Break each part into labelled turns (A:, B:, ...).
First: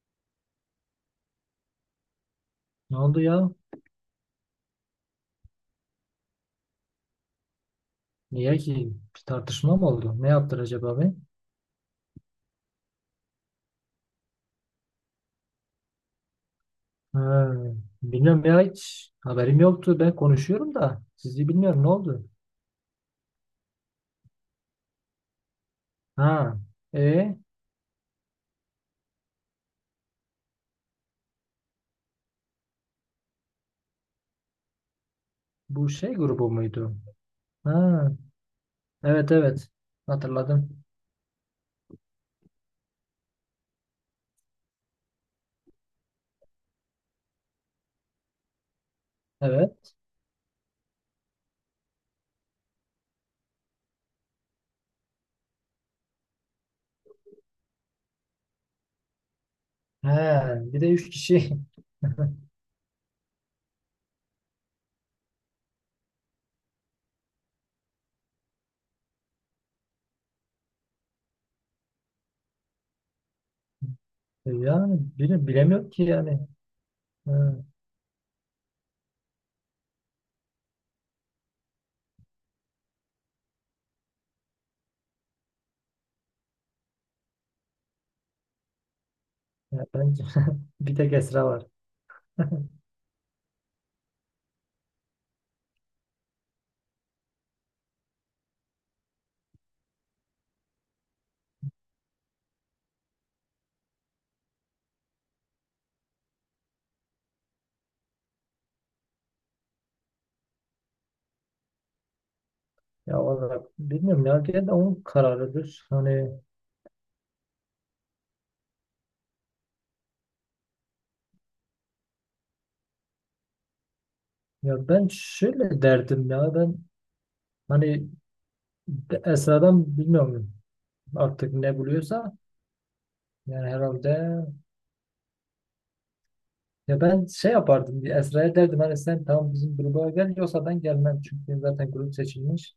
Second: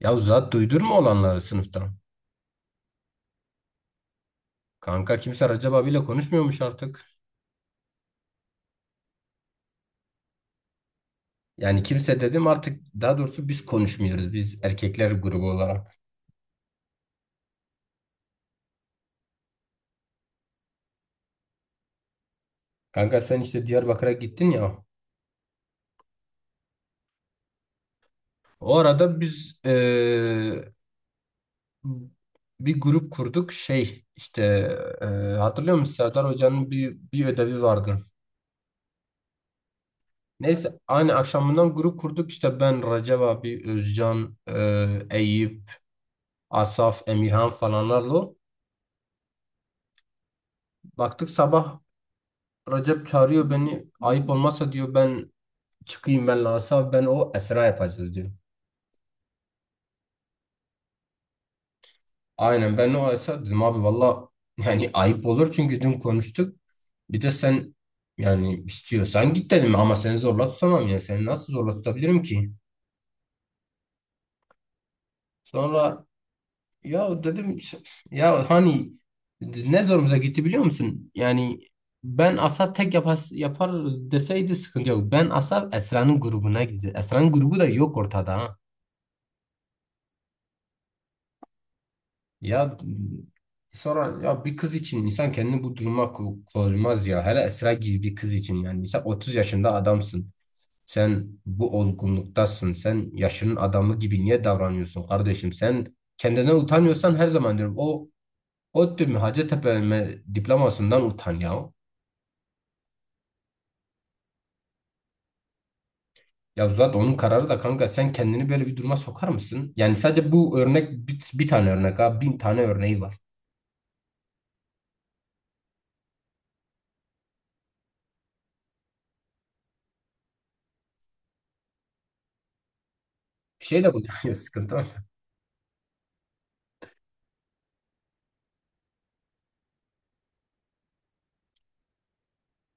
A: Ya zat duydurma olanları sınıftan.
B: Ne oldu ya?
A: Kanka kimse Recep abiyle konuşmuyormuş artık.
B: Niye ki? Bir tartışma mı oldu? Ne yaptılar acaba be?
A: Yani kimse dedim artık, daha doğrusu biz konuşmuyoruz, biz erkekler grubu olarak.
B: Ha, bilmiyorum ya, hiç haberim yoktu. Ben konuşuyorum da sizi bilmiyorum, ne oldu?
A: Kanka sen işte Diyarbakır'a gittin ya.
B: Ha, e
A: O arada biz bir grup kurduk şey işte eee, hatırlıyor
B: bu
A: musun
B: şey
A: Serdar
B: grubu
A: Hoca'nın
B: muydu?
A: bir ödevi vardı.
B: Ha, evet evet,
A: Neyse
B: hatırladım.
A: aynı akşamından grup kurduk işte ben Recep abi, Özcan, Eyüp, Asaf, Emirhan falanlarla.
B: Evet.
A: Baktık sabah Recep çağırıyor beni. Ayıp olmazsa diyor ben çıkayım, ben Asa, ben o Esra yapacağız diyor.
B: He, bir de üç kişi.
A: Aynen ben o Esra dedim, abi valla yani ayıp olur çünkü dün konuştuk. Bir de sen, yani istiyorsan git dedim ama seni zorla tutamam, yani seni nasıl zorla tutabilirim ki?
B: Yani bilemiyorum ki
A: Sonra
B: yani.
A: ya
B: Ha,
A: dedim, ya hani ne zorumuza gitti biliyor musun? Yani ben Asa tek yapar, yapar deseydi sıkıntı yok. Ben Asa Esra'nın grubuna gideceğiz. Esra'nın grubu da yok ortada ha.
B: ya bence bir tek Esra var.
A: Ya sonra, ya bir kız için insan kendini bu duruma koymaz ya. Hele Esra gibi bir kız için yani. Sen 30 yaşında adamsın. Sen bu olgunluktasın. Sen yaşının adamı gibi niye davranıyorsun kardeşim? Sen kendine utanıyorsan her zaman diyorum, o ODTÜ mü Hacettepe mi diplomasından utan ya.
B: Ya valla bilmiyorum ya, gene de onun kararıdır. Hani
A: Ya zaten onun kararı da, kanka sen kendini böyle bir duruma sokar mısın? Yani sadece bu örnek, bir tane örnek ha, bin tane örneği var.
B: ya ben şöyle derdim ya ben. Hani Esra'dan bilmiyorum artık ne buluyorsa,
A: Bir
B: yani
A: şey de bu
B: herhalde
A: sıkıntı.
B: ya ben şey yapardım, bir Esra'ya derdim hani sen tamam bizim gruba gel, yoksa ben gelmem çünkü zaten grup seçilmiş.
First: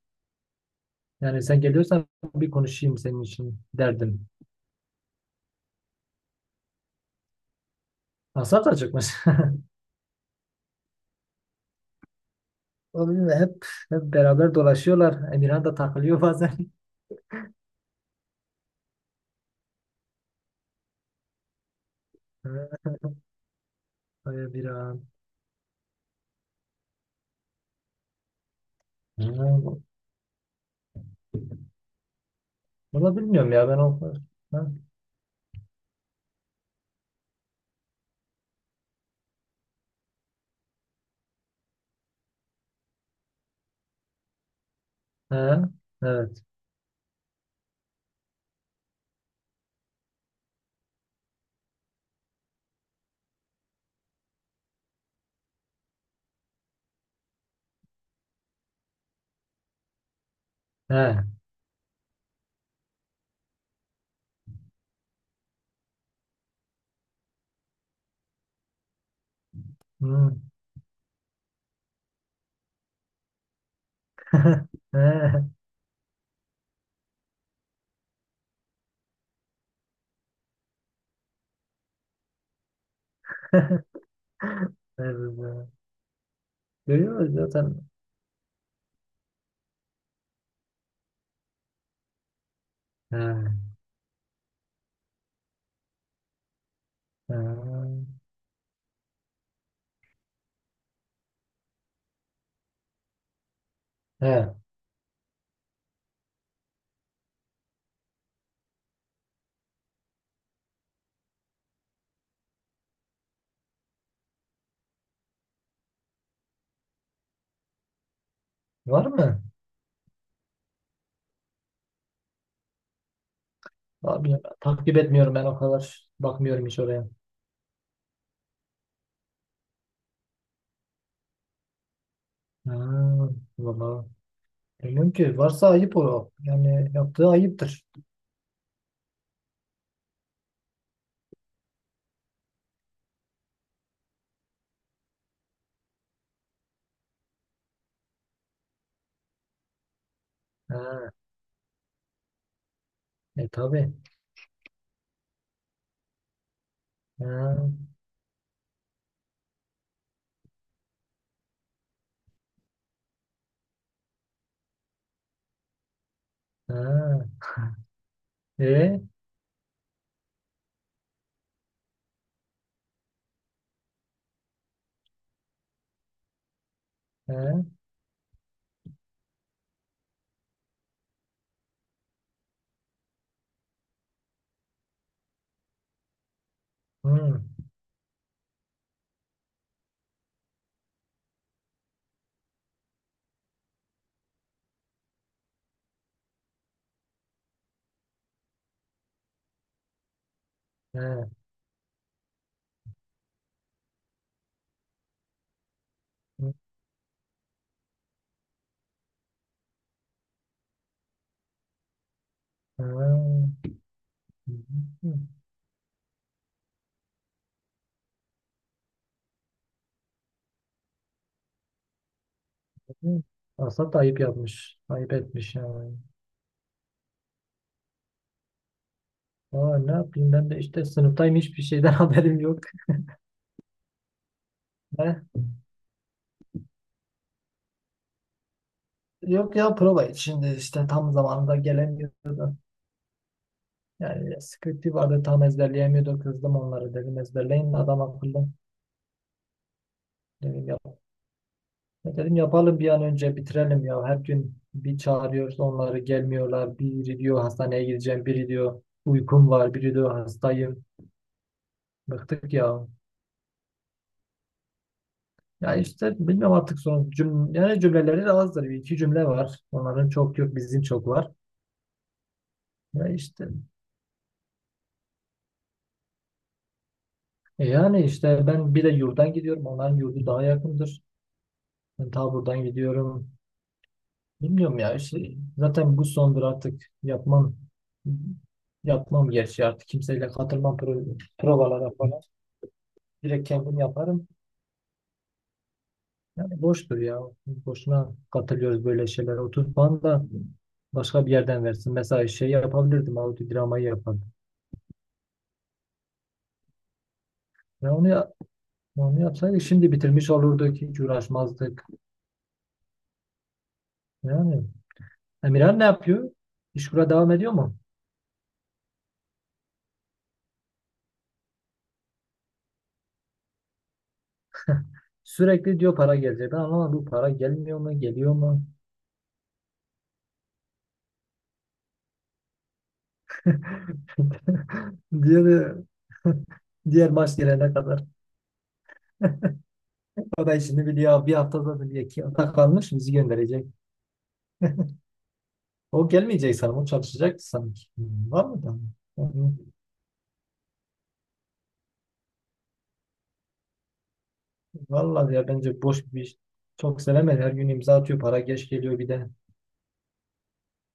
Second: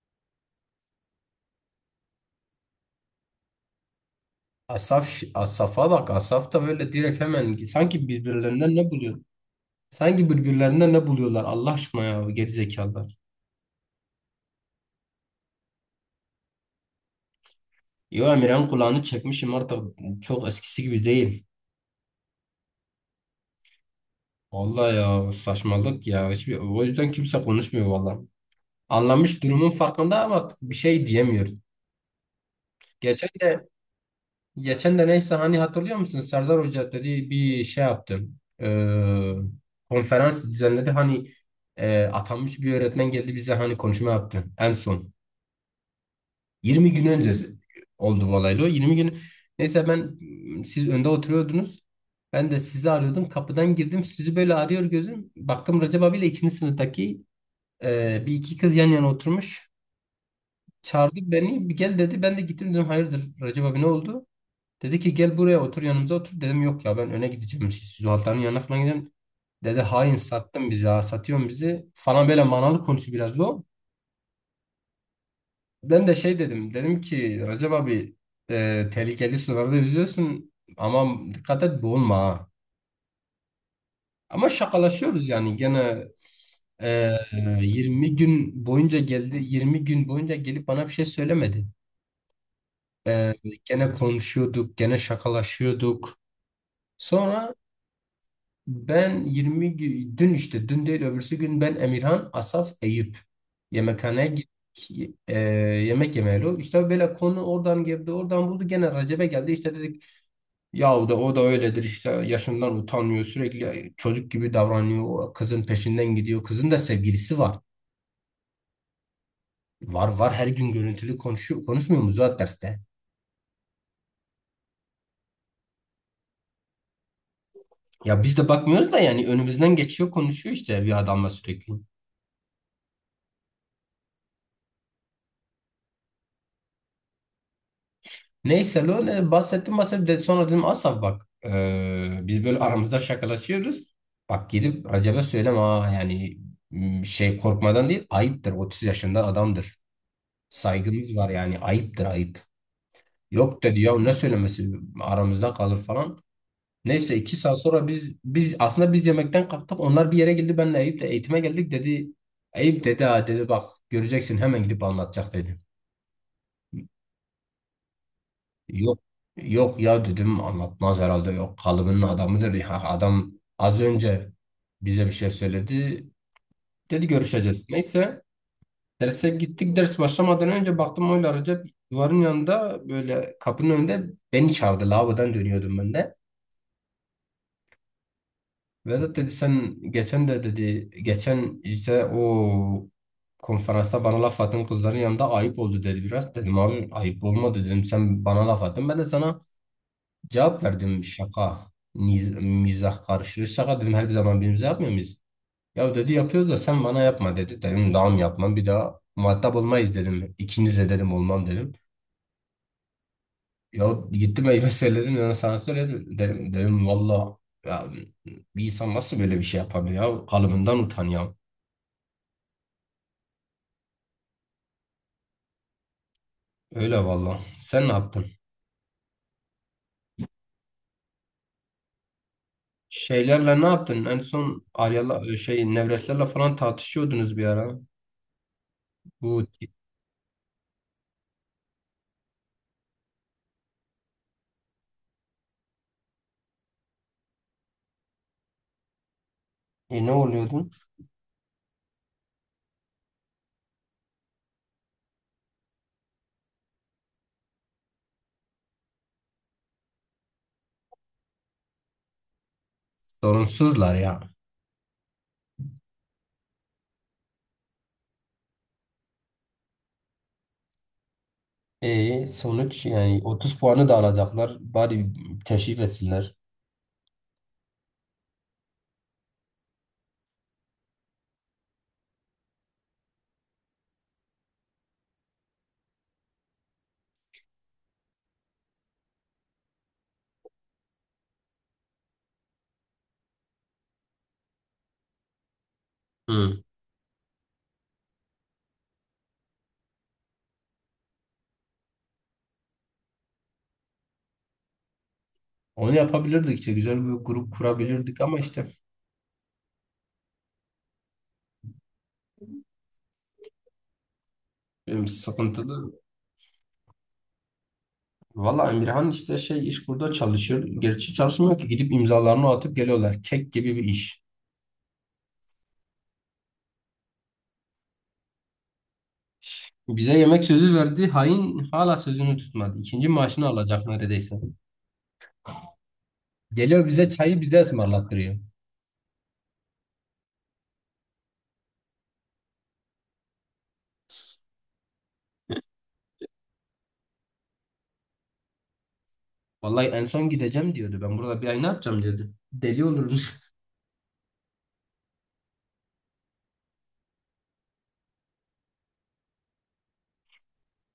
B: Yani sen geliyorsan bir konuşayım senin için derdim.
A: Asaf, Asaf'a bak. Asaf da böyle direkt hemen, sanki
B: Asaf
A: birbirlerinden
B: da
A: ne
B: çıkmış.
A: buluyor? Sanki birbirlerinden ne buluyorlar Allah aşkına ya,
B: O
A: gerizekalılar.
B: bilmiyorum, hep beraber dolaşıyorlar. Emirhan da takılıyor bazen.
A: Yo Emirhan kulağını çekmişim artık, çok eskisi gibi değil.
B: Ay
A: Vallahi
B: Emirhan.
A: ya saçmalık ya. Hiçbir, o yüzden kimse konuşmuyor vallahi.
B: Ha,
A: Anlamış, durumun farkında ama artık bir şey diyemiyor.
B: bunu
A: Geçen
B: bilmiyorum
A: de
B: ya ben o... Ha,
A: geçen de neyse, hani hatırlıyor musun? Serdar Hoca dedi bir şey yaptı. Ee, Konferans düzenledi. Hani atanmış bir öğretmen geldi bize, hani konuşma yaptı. En son.
B: ha, evet.
A: 20 gün önce oldu bu olaylı. O 20 gün. Neyse ben, siz önde oturuyordunuz. Ben de sizi arıyordum. Kapıdan girdim. Sizi böyle arıyor gözüm. Baktım Recep abiyle ikinci sınıftaki 1 iki kız yan yana oturmuş. Çağırdı
B: Ha,
A: beni. Bir gel dedi. Ben de gittim, dedim hayırdır Recep abi, ne oldu? Dedi ki gel buraya otur, yanımıza otur. Dedim yok ya, ben öne gideceğim. Zuhal'ların yanına falan gideceğim. Dedi hain,
B: hmm.
A: sattın bizi ha, satıyorsun bizi falan, böyle manalı konusu biraz o.
B: Ha.
A: Ben de şey dedim. Dedim ki Recep abi, tehlikeli sularda yüzüyorsun ama dikkat et, boğulma ha. Ama şakalaşıyoruz yani
B: Evet.
A: gene. e,
B: Görüyor zaten.
A: 20 gün boyunca geldi, 20 gün boyunca gelip bana bir şey söylemedi.
B: He,
A: E, Gene konuşuyorduk, gene şakalaşıyorduk. Sonra
B: he,
A: ben dün, işte dün değil öbürsü gün, ben Emirhan Asaf Eyüp yemekhaneye
B: he.
A: gittik. E, Yemek yemeyeli. İşte böyle konu oradan girdi, oradan buldu gene Recep'e geldi. İşte dedik yahu, da o da öyledir işte, yaşından utanmıyor, sürekli çocuk gibi davranıyor, o kızın peşinden gidiyor, kızın da sevgilisi var.
B: Var mı?
A: Var var, her gün görüntülü konuşuyor, konuşmuyor mu zaten derste?
B: Abi, takip etmiyorum ben o kadar. Bakmıyorum hiç oraya.
A: Ya biz de bakmıyoruz da yani önümüzden geçiyor, konuşuyor işte bir adamla sürekli.
B: Ha, valla. Bilmiyorum ki. Varsa ayıp o. Yani yaptığı ayıptır.
A: Neyse lo, ne bahsettim bahsettim de sonra dedim Asaf bak, biz böyle aramızda şakalaşıyoruz. Bak gidip Recep'e söyleme ha, yani şey korkmadan değil, ayıptır, 30 yaşında adamdır.
B: Ha,
A: Saygımız var yani, ayıptır ayıp.
B: e
A: Yok dedi
B: tabii.
A: ya, ne söylemesi, aramızda kalır falan. Neyse iki
B: Ha,
A: saat sonra biz aslında biz yemekten kalktık, onlar bir yere geldi, benle Eyüp de eğitime geldik dedi. Eyüp dedi, ha dedi, bak göreceksin hemen gidip anlatacak dedi.
B: ha.
A: Yok
B: E,
A: Yok ya dedim, anlatmaz herhalde, yok kalıbının adamıdır ya adam, az önce bize bir şey söyledi, dedi görüşeceğiz,
B: e,
A: neyse derse gittik. Ders başlamadan önce baktım, oyla Recep duvarın yanında böyle, kapının önünde beni çağırdı. Lavabodan dönüyordum ben de.
B: hı,
A: Vedat dedi, sen geçen de dedi, geçen işte o konferansta bana laf attın kızların yanında, ayıp oldu dedi biraz. Dedim abi ayıp olmadı, dedim sen bana laf attın, ben de sana cevap
B: e,
A: verdim,
B: hı,
A: şaka. Mizah karışıyor. Şaka dedim, her bir zaman birbirimize yapmıyor muyuz? Ya dedi yapıyoruz da sen bana yapma dedi. Dedim daha mı yapmam, bir daha muhatap olmayız dedim. İkiniz de dedim olmam dedim.
B: ha.
A: Ya gittim elime söyledim ya, sana söyledim dedim. Dedim valla ya, bir insan nasıl böyle bir şey yapabilir ya, kalıbından utan ya.
B: Asla da ayıp yapmış. Ayıp etmiş yani.
A: Öyle valla. Sen ne yaptın?
B: Aa, ne yapayım, ben de işte sınıftayım, hiçbir şeyden haberim yok.
A: Şeylerle ne yaptın? En son Arya'la şey, Nevreslerle falan tartışıyordunuz bir ara. Bu
B: Yok ya, prova için de işte tam zamanında gelemiyordu. Yani sıkıntı vardı, tam ezberleyemiyordu. Kızdım onları dedim ezberleyin adam akıllı.
A: ne
B: Dedim,
A: oluyordu?
B: yap dedim, yapalım bir an önce bitirelim ya. Her gün bir çağırıyoruz, onları gelmiyorlar. Biri diyor hastaneye gideceğim. Biri diyor uykum var. Biri diyor hastayım. Bıktık ya.
A: Sorunsuzlar ya.
B: Ya işte bilmiyorum artık, son yani cümleleri de azdır. Bir iki cümle var. Onların çok yok, bizim çok var.
A: E sonuç,
B: Ya
A: yani
B: işte,
A: 30 puanı da alacaklar. Bari teşrif etsinler.
B: yani işte ben bir de yurdan gidiyorum. Onların yurdu daha yakındır. Ben ta buradan gidiyorum. Bilmiyorum ya. İşte zaten bu sondur, artık yapmam. Yapmam, gerçi artık kimseyle katılmam provalara falan. Direkt kendim yaparım. Yani
A: Hı.
B: boştur ya. Boşuna katılıyoruz böyle şeylere. 30 puan da başka bir yerden versin. Mesela şey yapabilirdim. Audio yapardım.
A: Onu yapabilirdik işte, güzel bir grup
B: Ya onu,
A: kurabilirdik
B: ya-
A: ama işte
B: Onu yapsaydık şimdi bitirmiş olurduk. Hiç uğraşmazdık. Yani Emirhan ne
A: sıkıntılı.
B: yapıyor? İşkura devam ediyor mu?
A: Valla Emirhan işte şey, iş burada çalışıyor. Gerçi çalışmıyor ki, gidip imzalarını atıp geliyorlar. Kek gibi bir iş.
B: Sürekli diyor para gelecek. Ben anlamadım, bu para gelmiyor mu, geliyor mu?
A: Bize yemek sözü verdi. Hain hala sözünü tutmadı. İkinci maaşını alacak neredeyse.
B: Diğer
A: Geliyor bize,
B: diğer maç
A: çayı bize
B: gelene kadar.
A: ısmarlattırıyor.
B: O da işini biliyor. Bir haftada biliyor. İki hafta kalmış, bizi gönderecek. O gelmeyecek sanırım. O çalışacak sanki. Hmm, var mı da? Hmm,
A: Vallahi en son gideceğim diyordu. Ben burada bir ay ne yapacağım diyordu. Deli olurum.
B: vallahi ya bence boş bir iş. Çok sevemedi. Her gün imza atıyor. Para geç geliyor bir de.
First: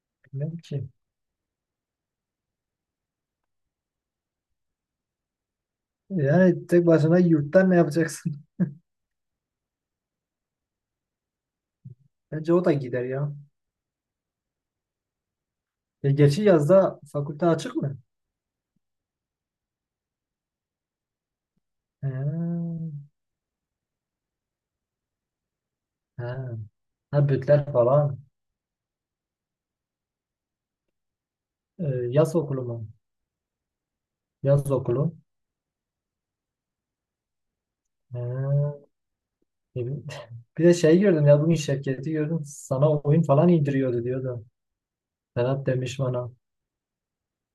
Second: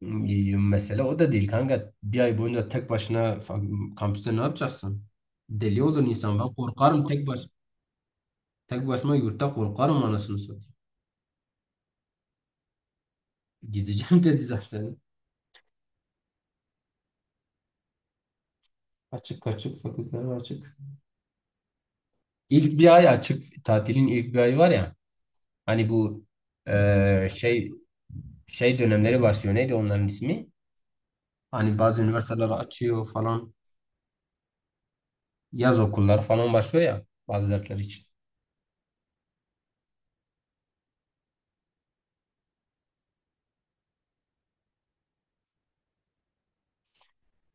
B: Bilmem ki.
A: Mesele o da değil kanka. Bir ay boyunca tek başına kampüste ne yapacaksın? Deli olur insan. Ben
B: Yani tek
A: korkarım
B: başına
A: tek baş
B: yurttan ne yapacaksın?
A: tek başıma yurtta korkarım, anasını satayım.
B: Bence o da gider ya.
A: Gideceğim dedi zaten.
B: E, geçi yazda fakülte açık mı?
A: Açık, açık fakülteler açık.
B: Ha,
A: İlk bir ay açık. Tatilin ilk bir ayı var ya. Hani bu
B: ha. Ha,
A: şey,
B: bütler falan.
A: dönemleri başlıyor. Neydi onların ismi? Hani
B: E,
A: bazı
B: yaz
A: üniversiteler
B: okulu mu?
A: açıyor falan.
B: Yaz okulu.
A: Yaz okulları falan başlıyor ya, bazı dersler için.
B: Ha. Ne bileyim. Bir de şey gördüm ya, bugün Şevket'i gördüm. Sana oyun falan indiriyordu diyordu. Ferhat demiş bana.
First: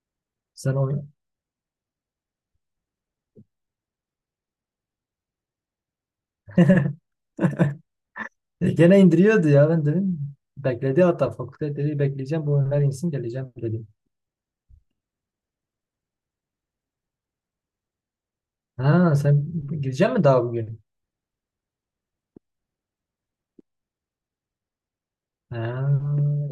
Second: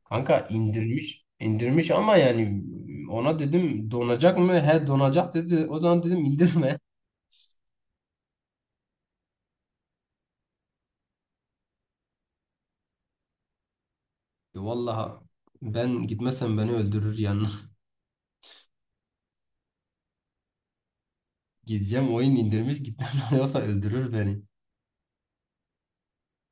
A: Kanka
B: Sen oyun.
A: indirmiş, indirmiş ama yani, ona dedim donacak mı? He donacak dedi. O zaman dedim indirme.
B: E, gene indiriyordu ya ben dedim. Bekledi hatta, fakülte dedi, bekleyeceğim bu oyunlar insin geleceğim dedim.
A: Vallahi ben gitmezsem beni öldürür yani.
B: Ha, sen gireceksin mi daha bugün?
A: Gideceğim, oyun indirmiş, gitmem yoksa öldürür beni.
B: Ha,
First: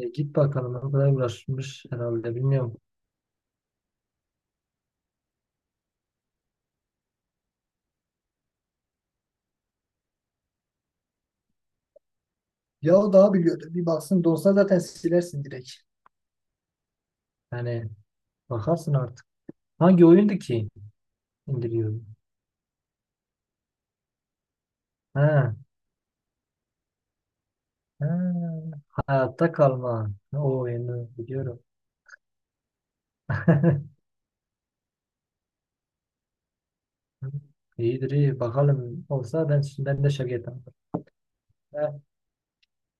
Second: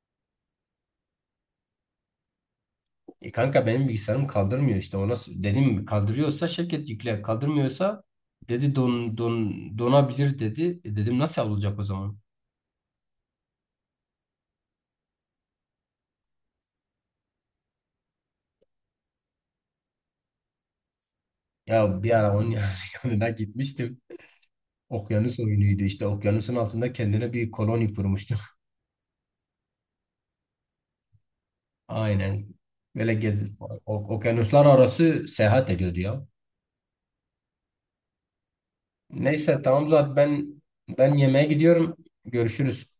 B: e, git bakalım, o kadar uğraşmış herhalde bilmiyorum.
A: E kanka benim bilgisayarım kaldırmıyor işte, ona dedim kaldırıyorsa şirket yükle, kaldırmıyorsa dedi donabilir dedi. E dedim, nasıl olacak o zaman?
B: Ya o daha biliyordu. Bir baksın, dolsa zaten silersin direkt. Yani bakarsın artık. Hangi oyundu ki
A: Ya
B: indiriyordu?
A: bir ara onun yanına gitmiştim. Okyanus
B: Ha,
A: oyunuydu işte, okyanusun altında kendine bir koloni
B: ha,
A: kurmuştu.
B: hayatta kalma. O oyunu biliyorum.
A: Aynen. Böyle okyanuslar arası seyahat ediyordu ya.
B: İyidir iyi. Bakalım olsa
A: Neyse
B: ben,
A: tamam,
B: ben de
A: zaten
B: Şevket'im.
A: ben yemeğe gidiyorum.
B: E,
A: Görüşürüz.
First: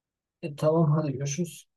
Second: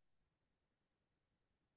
B: e, tamam hadi görüşürüz.